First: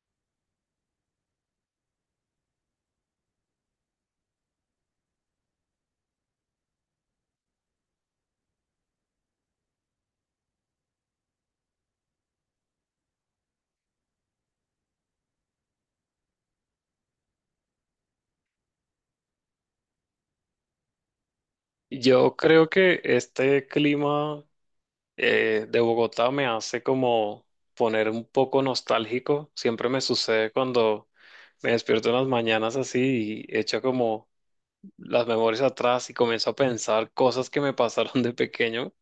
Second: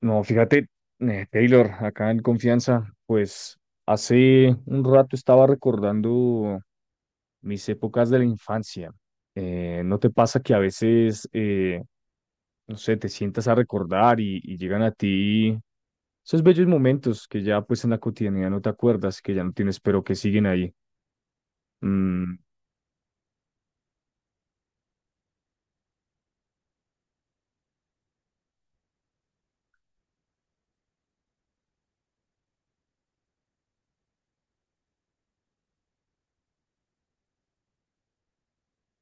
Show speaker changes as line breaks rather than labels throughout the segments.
No, fíjate, Taylor, acá en Confianza, pues hace un rato estaba recordando mis épocas de la infancia. ¿No te pasa que a veces, no sé, te sientas a recordar y llegan a ti esos bellos momentos que ya pues en la cotidianidad no te acuerdas, que ya no tienes, pero que siguen ahí?
Yo
Mm,
creo que este clima de Bogotá me hace como poner un poco nostálgico. Siempre me sucede cuando me despierto en las mañanas así y echo como las memorias atrás y comienzo a pensar cosas que me pasaron de pequeño.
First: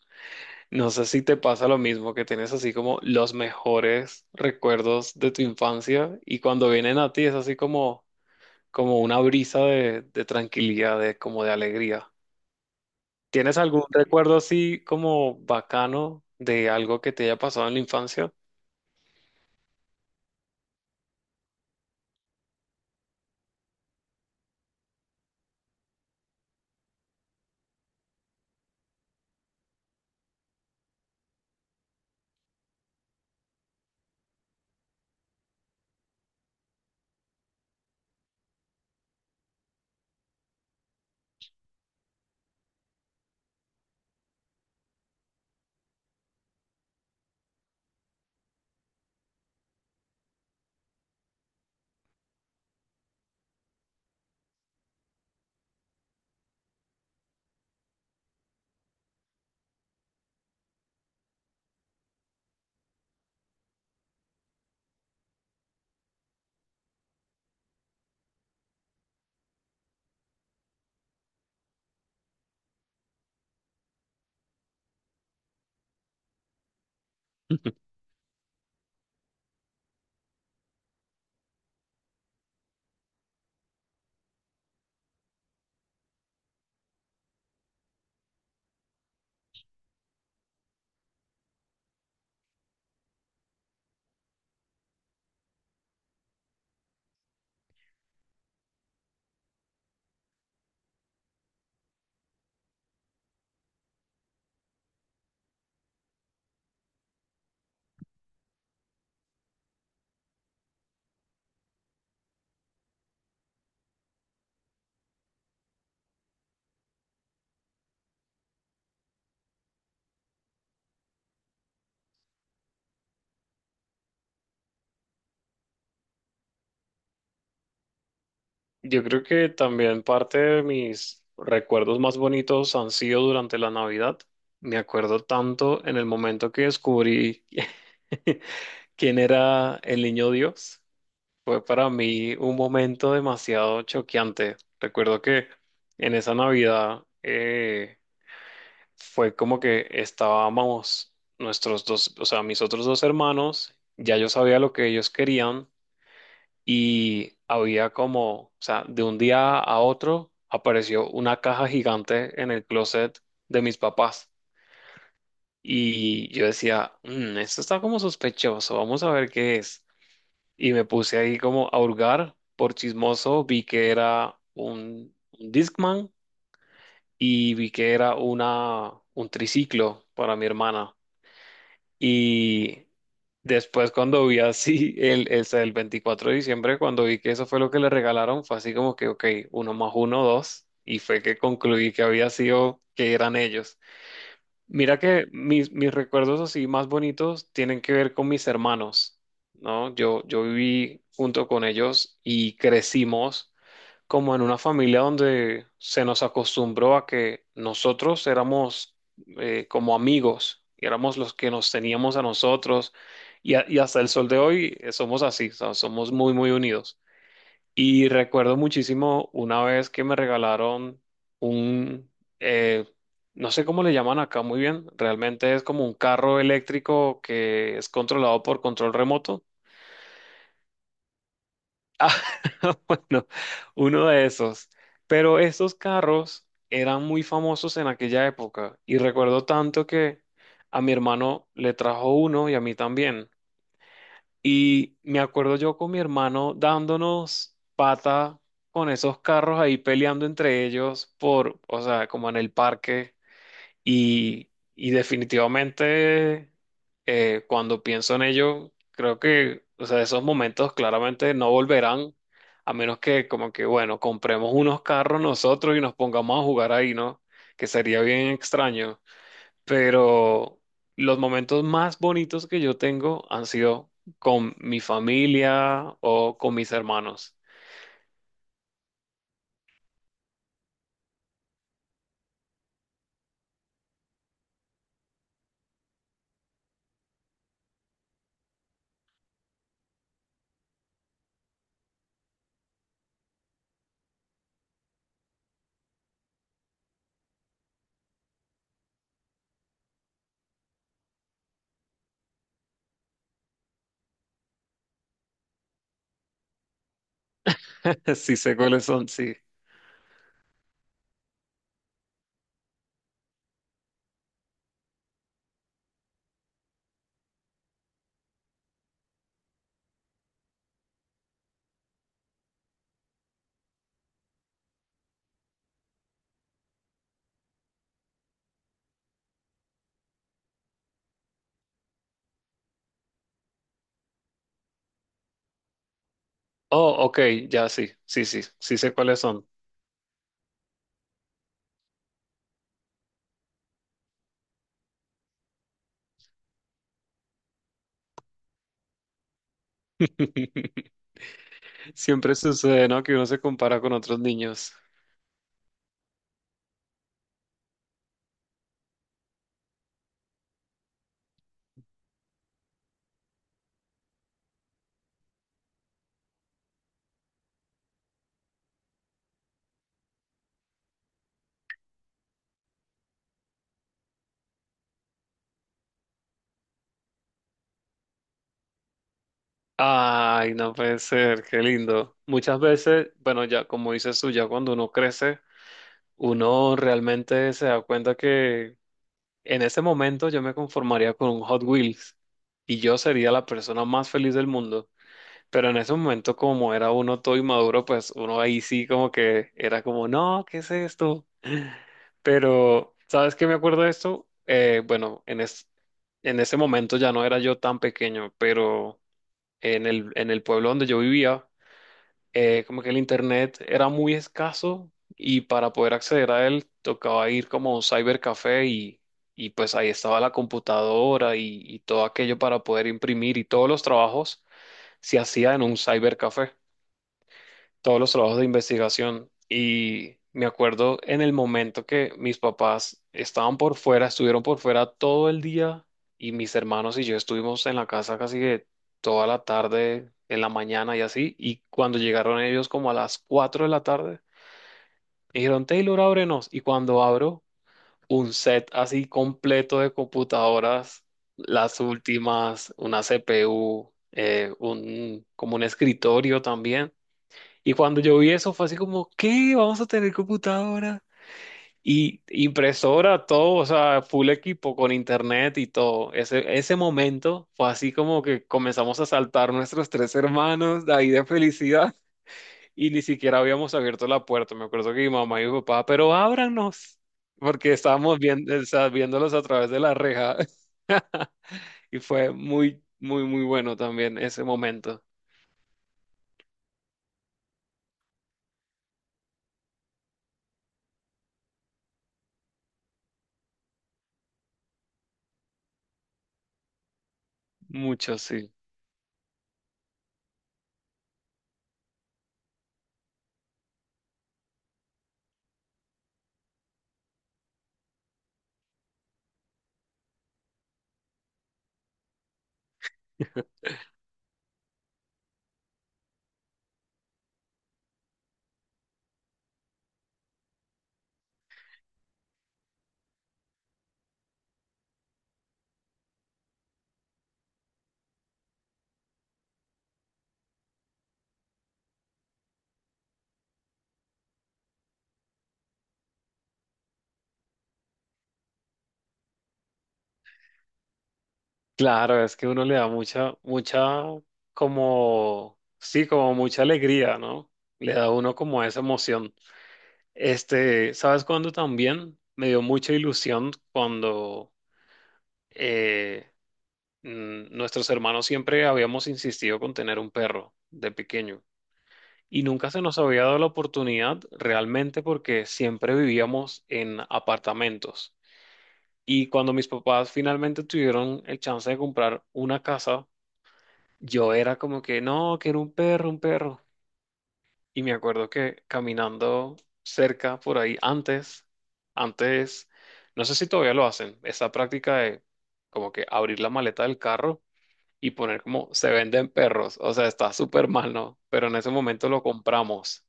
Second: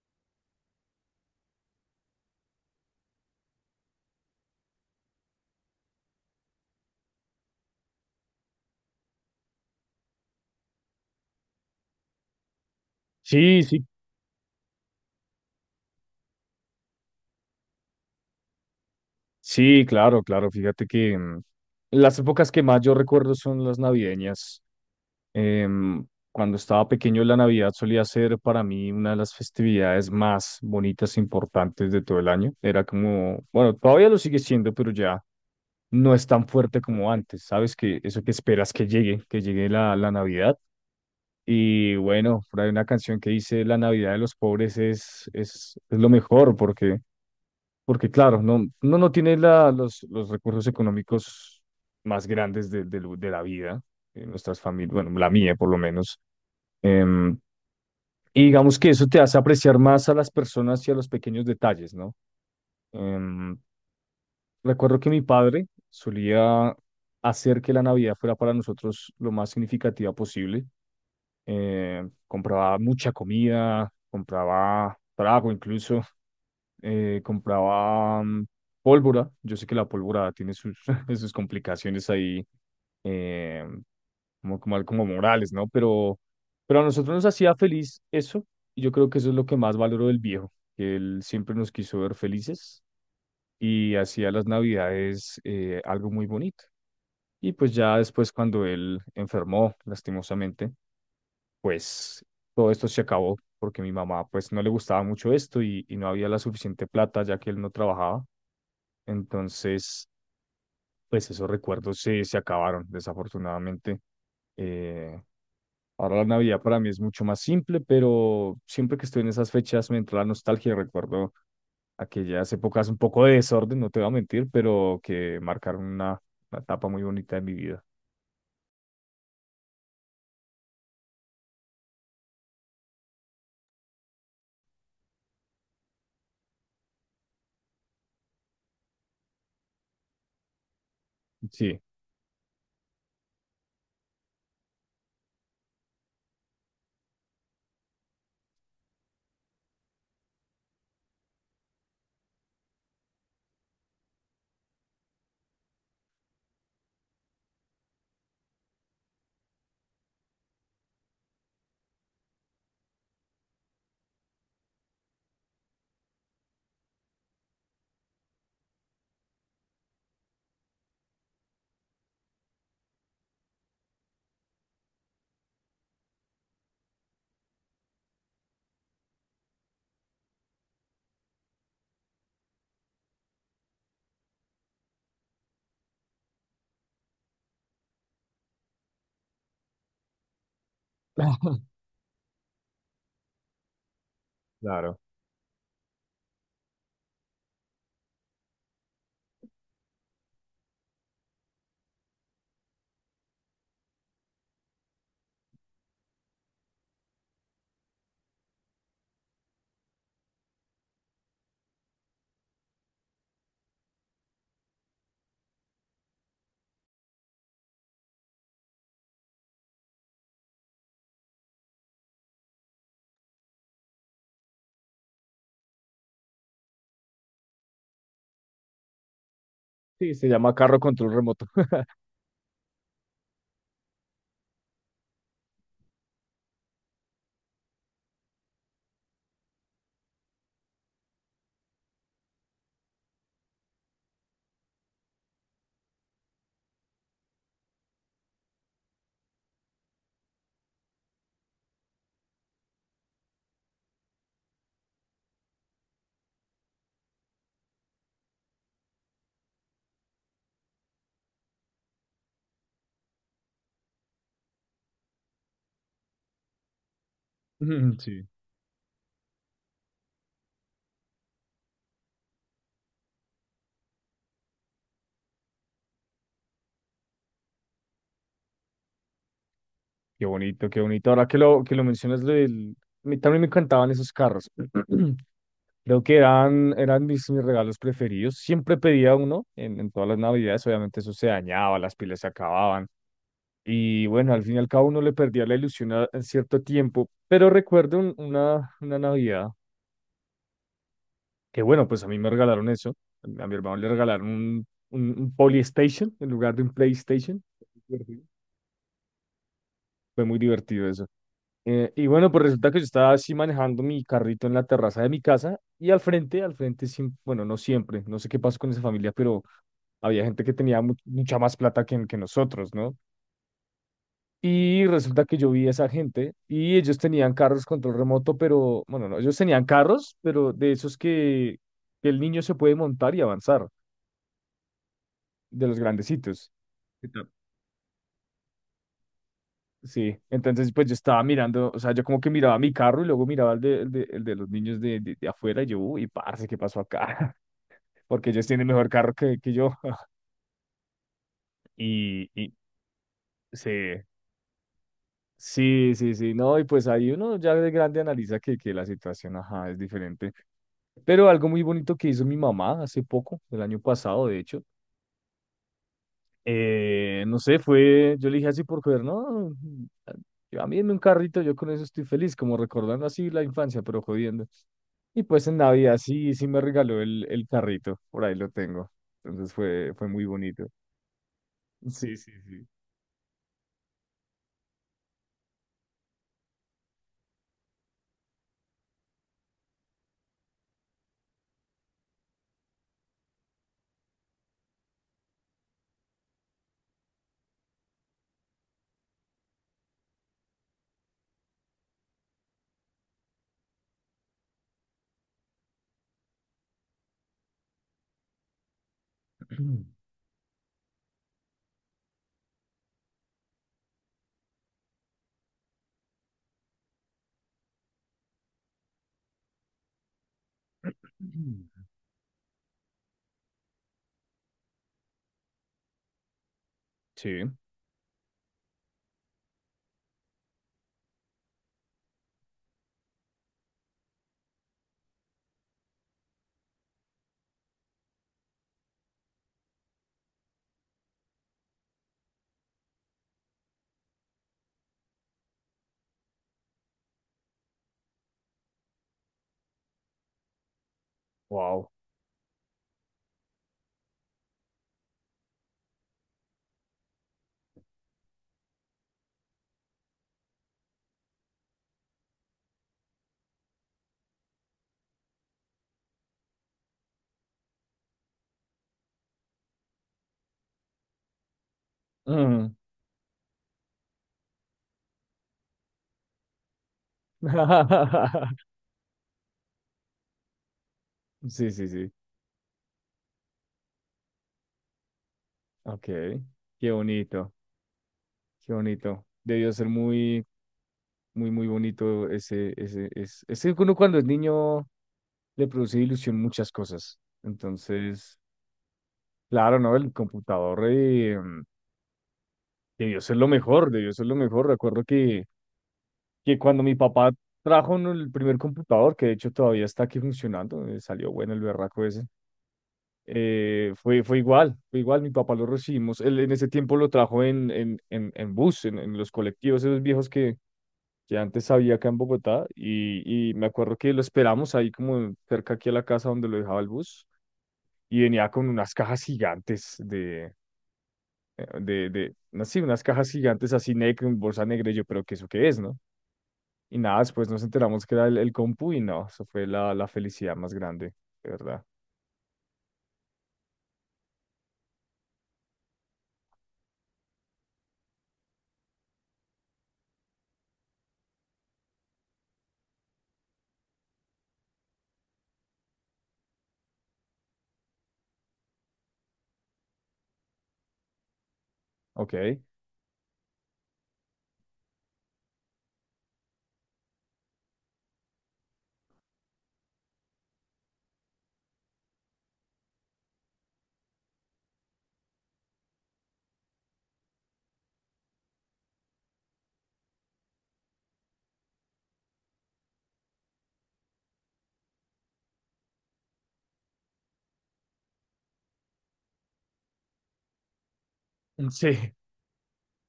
No sé si te pasa lo mismo, que tienes así como los mejores recuerdos de tu infancia y cuando vienen a ti es así como, como una brisa de tranquilidad, de, como de alegría. ¿Tienes
sí, sí,
algún recuerdo así como bacano de algo que te haya pasado en la infancia?
sí, claro, claro, fíjate que las épocas que más yo recuerdo son las navideñas. Em, Cuando estaba pequeño, la Navidad solía ser para mí una de las festividades más bonitas e importantes de todo el año. Era como, bueno, todavía lo sigue siendo, pero ya no es tan fuerte como antes. Sabes que eso que esperas que llegue la Navidad. Y bueno, por ahí una canción que dice La Navidad de los pobres es lo mejor porque, porque claro, no, uno no tiene la, los recursos económicos más grandes de la vida. Nuestras familias, bueno, la mía por lo menos. Em, y digamos que eso te hace apreciar más a las personas y a los pequeños detalles, ¿no? Em, Recuerdo que mi padre solía hacer que la Navidad fuera para nosotros lo más significativa posible. Compraba mucha comida, compraba trago incluso, compraba pólvora. Yo sé que la pólvora tiene sus, sus complicaciones ahí. em, Como, como, como morales, ¿no? Pero a nosotros nos hacía feliz eso, y yo creo que eso es lo que más valoro del viejo, que él siempre nos quiso ver felices y hacía las navidades algo muy bonito. Y pues ya después cuando él enfermó, lastimosamente, pues todo esto se acabó, porque mi mamá pues no le gustaba mucho esto y no había la suficiente plata ya que él no trabajaba. Entonces pues esos recuerdos se acabaron, desafortunadamente. Eh, Ahora la Navidad para mí es mucho más simple, pero siempre que estoy en esas fechas me entra la nostalgia y recuerdo aquellas épocas un poco de desorden, no te voy a mentir, pero que marcaron una etapa muy bonita de mi vida.
Yo creo que también parte de mis recuerdos más bonitos han sido durante la Navidad. Me acuerdo tanto en el momento que descubrí quién era el niño Dios. Fue
Sí,
para mí un momento demasiado choqueante. Recuerdo que en esa Navidad fue como que estábamos nuestros dos, o sea, mis otros dos hermanos, ya yo sabía lo que ellos querían y había como, o sea, de un día a otro apareció una caja gigante en el closet de mis papás y yo decía, "Mm, esto está como sospechoso, vamos a ver qué es". Y me puse ahí como a hurgar, por chismoso, vi que era un Discman y vi que era una, un triciclo para mi hermana. Y después cuando vi así el 24 de diciembre, cuando vi que eso fue lo que le regalaron, fue así como que, ok, uno más uno, dos. Y fue que concluí que había sido, que eran ellos.
claro.
Mira que mis recuerdos así más bonitos tienen que ver con mis hermanos, ¿no? Yo viví junto con ellos y crecimos como en una familia donde se nos acostumbró a que nosotros éramos como amigos, y éramos los que nos teníamos a nosotros, y, y hasta el sol de hoy somos así, o sea, somos muy, muy unidos. Y recuerdo muchísimo una vez que me regalaron un, eh, no sé cómo le llaman acá muy bien, realmente es como un carro eléctrico que es controlado por control remoto.
Sí, se llama carro control remoto.
Ah, bueno, uno de esos. Pero estos carros eran muy famosos en aquella época y recuerdo tanto que a mi hermano le trajo uno y a mí también. Y me acuerdo yo con mi hermano dándonos pata con esos carros ahí peleando entre ellos por, o sea, como en el parque. Y definitivamente, cuando pienso en ello, creo que, o sea, esos momentos claramente no volverán, a menos que como que, bueno, compremos unos carros nosotros y nos pongamos a jugar ahí, ¿no? Que
Mm,
sería
sí,
bien extraño. Pero los momentos más bonitos que yo tengo han sido con mi familia o con mis hermanos.
qué bonito, qué bonito. Ahora que lo mencionas, lo del- a mí también me encantaban esos carros. Creo que eran, eran mis, mis regalos preferidos. Siempre pedía uno en todas las navidades. Obviamente eso se dañaba, las pilas se acababan. Y bueno, al fin y al cabo uno le perdía la ilusión a, en cierto tiempo. Pero recuerdo un- una Navidad que bueno, pues a mí me regalaron eso. A mi hermano le regalaron un Polystation en lugar de un PlayStation. Divertido.
Sí sé cuáles son, sí.
Fue muy divertido eso. Y bueno, pues resulta que yo estaba así manejando mi carrito en la terraza de mi casa y al frente, siem- bueno, no siempre, no sé qué pasó con esa familia, pero había gente que tenía mu- mucha más plata que nosotros, ¿no? Y resulta que yo vi a esa gente y ellos tenían carros control remoto, pero, bueno, no, ellos tenían carros, pero de esos que el niño se puede montar y avanzar, de los grandecitos.
Oh,
¿Qué
ok,
tal?
ya sí, sí, sí, sí sé cuáles son.
Sí, entonces pues yo estaba mirando, o sea, yo como que miraba mi carro y luego miraba el de, el de, el de los niños de afuera y yo, uy, parce, ¿qué pasó acá? Porque ellos tienen mejor carro que yo. Y,
Siempre
y
sucede, ¿no? Que uno se
sí.
compara con otros niños.
Sí, sí, sí, no, y pues ahí uno ya de grande analiza que la situación, ajá, es diferente. Pero algo muy bonito que hizo mi mamá hace poco, el año pasado, de hecho, no sé, fue, yo le dije así por joder, no, a mí en un carrito, yo con eso estoy feliz, como recordando así la infancia, pero jodiendo. Y pues en Navidad sí, sí me regaló el carrito, por ahí lo tengo. Entonces fue, fue muy
Ay,
bonito.
no puede ser, qué
Sí,
lindo.
sí,
Muchas
sí.
veces, bueno, ya como dices tú, ya cuando uno crece, uno realmente se da cuenta que en ese momento yo me conformaría con un Hot Wheels y yo sería la persona más feliz del mundo. Pero en ese momento, como era uno todo inmaduro, pues uno ahí sí como que era como, no, ¿qué es esto? Pero, ¿sabes qué me acuerdo de esto? Bueno, en ese momento ya no era yo tan pequeño, pero en el pueblo donde yo vivía, como que el internet era muy escaso y para poder acceder a él tocaba ir como a un cybercafé y pues ahí estaba la computadora y todo aquello para poder imprimir y todos los trabajos se hacía en un cybercafé,
Sí,
todos los trabajos de investigación. Y me acuerdo en el momento que mis papás estaban por fuera, estuvieron por fuera todo el día y mis hermanos y yo estuvimos en la casa casi que toda la tarde, en la mañana y así, y cuando llegaron ellos como a las 4 de la tarde, me dijeron, "Taylor, ábrenos", y cuando abro un set así completo de computadoras, las
wow.
últimas, una CPU, como un escritorio también. Y cuando yo vi eso fue así como, ¿qué? Vamos a tener computadora y impresora, todo, o sea, full equipo con internet y todo. Ese momento fue así como que comenzamos a saltar nuestros tres hermanos de ahí de felicidad. Y ni siquiera habíamos abierto la puerta. Me acuerdo que mi mamá y mi papá, pero ábranos, porque estábamos viendo, o sea, viéndolos a través de la reja.
Sí, sí,
Y
sí.
fue muy, muy, muy bueno también ese momento.
Ok. Qué bonito, qué bonito. Debió ser muy, muy, muy bonito ese, ese, ese, ese que uno cuando es niño le produce ilusión muchas cosas.
Mucho,
Entonces,
sí.
claro, ¿no? El computador debió ser lo mejor, debió ser lo mejor. Recuerdo que cuando mi papá trajo, ¿no?, el primer computador, que de hecho todavía está aquí funcionando, salió bueno el berraco ese. Fue, fue igual, mi papá lo recibimos, él en ese tiempo lo trajo en bus, en los colectivos, esos viejos que antes había acá en Bogotá, y me acuerdo que lo esperamos ahí como cerca aquí a la casa donde lo dejaba el bus, y venía con unas cajas gigantes de, no sé, unas cajas gigantes así negras, en bolsa negra, y yo, pero ¿qué eso qué es, no? Y nada, después nos enteramos que era el compu y no, eso fue la felicidad más grande, de verdad.
Claro, es que uno le da mucha, mucha, como, sí, como mucha alegría, ¿no? Le da a uno como esa emoción. Este, ¿sabes cuándo también? Me dio mucha ilusión cuando eh, nuestros hermanos siempre habíamos insistido con tener un perro de pequeño y
Ok.
nunca se nos había dado la oportunidad realmente porque siempre vivíamos en apartamentos. Y cuando mis papás finalmente tuvieron el chance de comprar una casa, yo era como que no, que era un perro, un perro. Y me acuerdo que caminando cerca por ahí antes, antes, no sé si todavía lo hacen, esa práctica de como que abrir la maleta del carro y poner como se venden perros. O sea, está súper mal, ¿no? Pero en ese momento
Sí,
lo compramos.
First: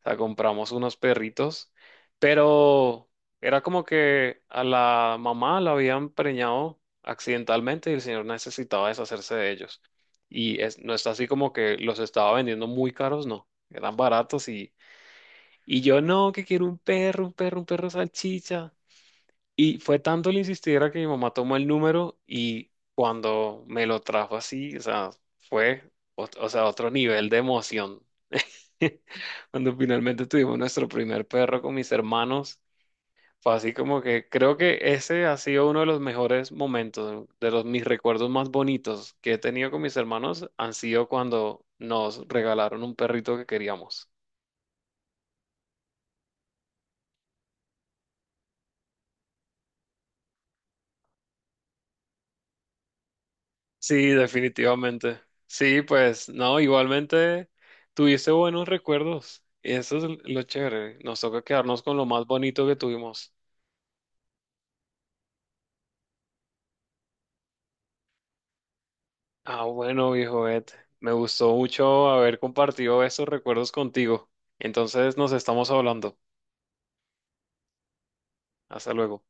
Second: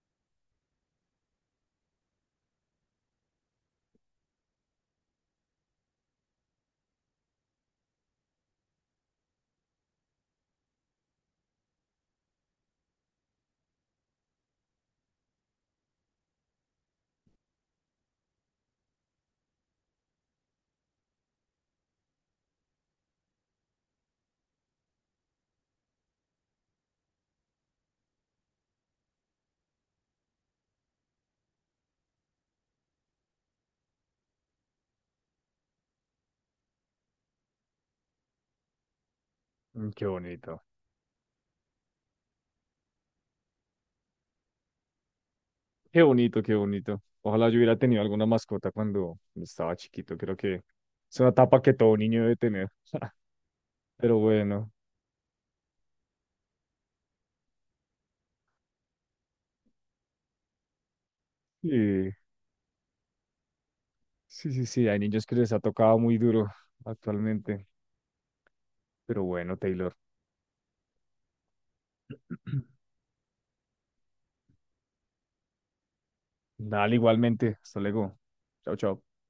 O sea, compramos unos perritos, pero era como que a la mamá la habían preñado accidentalmente y el señor necesitaba deshacerse de ellos. Y es, no está así como que los estaba vendiendo muy caros, no. Eran baratos y yo no, que quiero un perro, un perro, un perro salchicha. Y fue tanto el insistiera que mi mamá tomó el número y cuando me lo trajo así, o sea, fue, o sea, otro nivel de emoción. Cuando finalmente tuvimos nuestro primer perro con mis hermanos, fue así como que creo que ese ha sido uno de los mejores momentos, de los mis recuerdos más bonitos que he tenido con
mm,
mis
qué
hermanos
bonito.
han sido cuando nos regalaron un perrito que queríamos.
Qué bonito, qué bonito. Ojalá yo hubiera tenido alguna mascota cuando estaba chiquito. Creo que es una etapa que todo niño debe tener.
Sí,
Pero bueno,
definitivamente. Sí, pues no, igualmente tuviste buenos recuerdos. Y eso es lo chévere. Nos toca quedarnos con lo
y-
más bonito que tuvimos.
sí, sí, sí, hay niños que les ha tocado muy duro actualmente. Pero bueno,
Ah,
Taylor.
bueno, viejo Ed. Me gustó mucho haber compartido esos recuerdos contigo. Entonces nos estamos hablando.
Dale igualmente. Hasta luego. Chao,
Hasta
chao.
luego.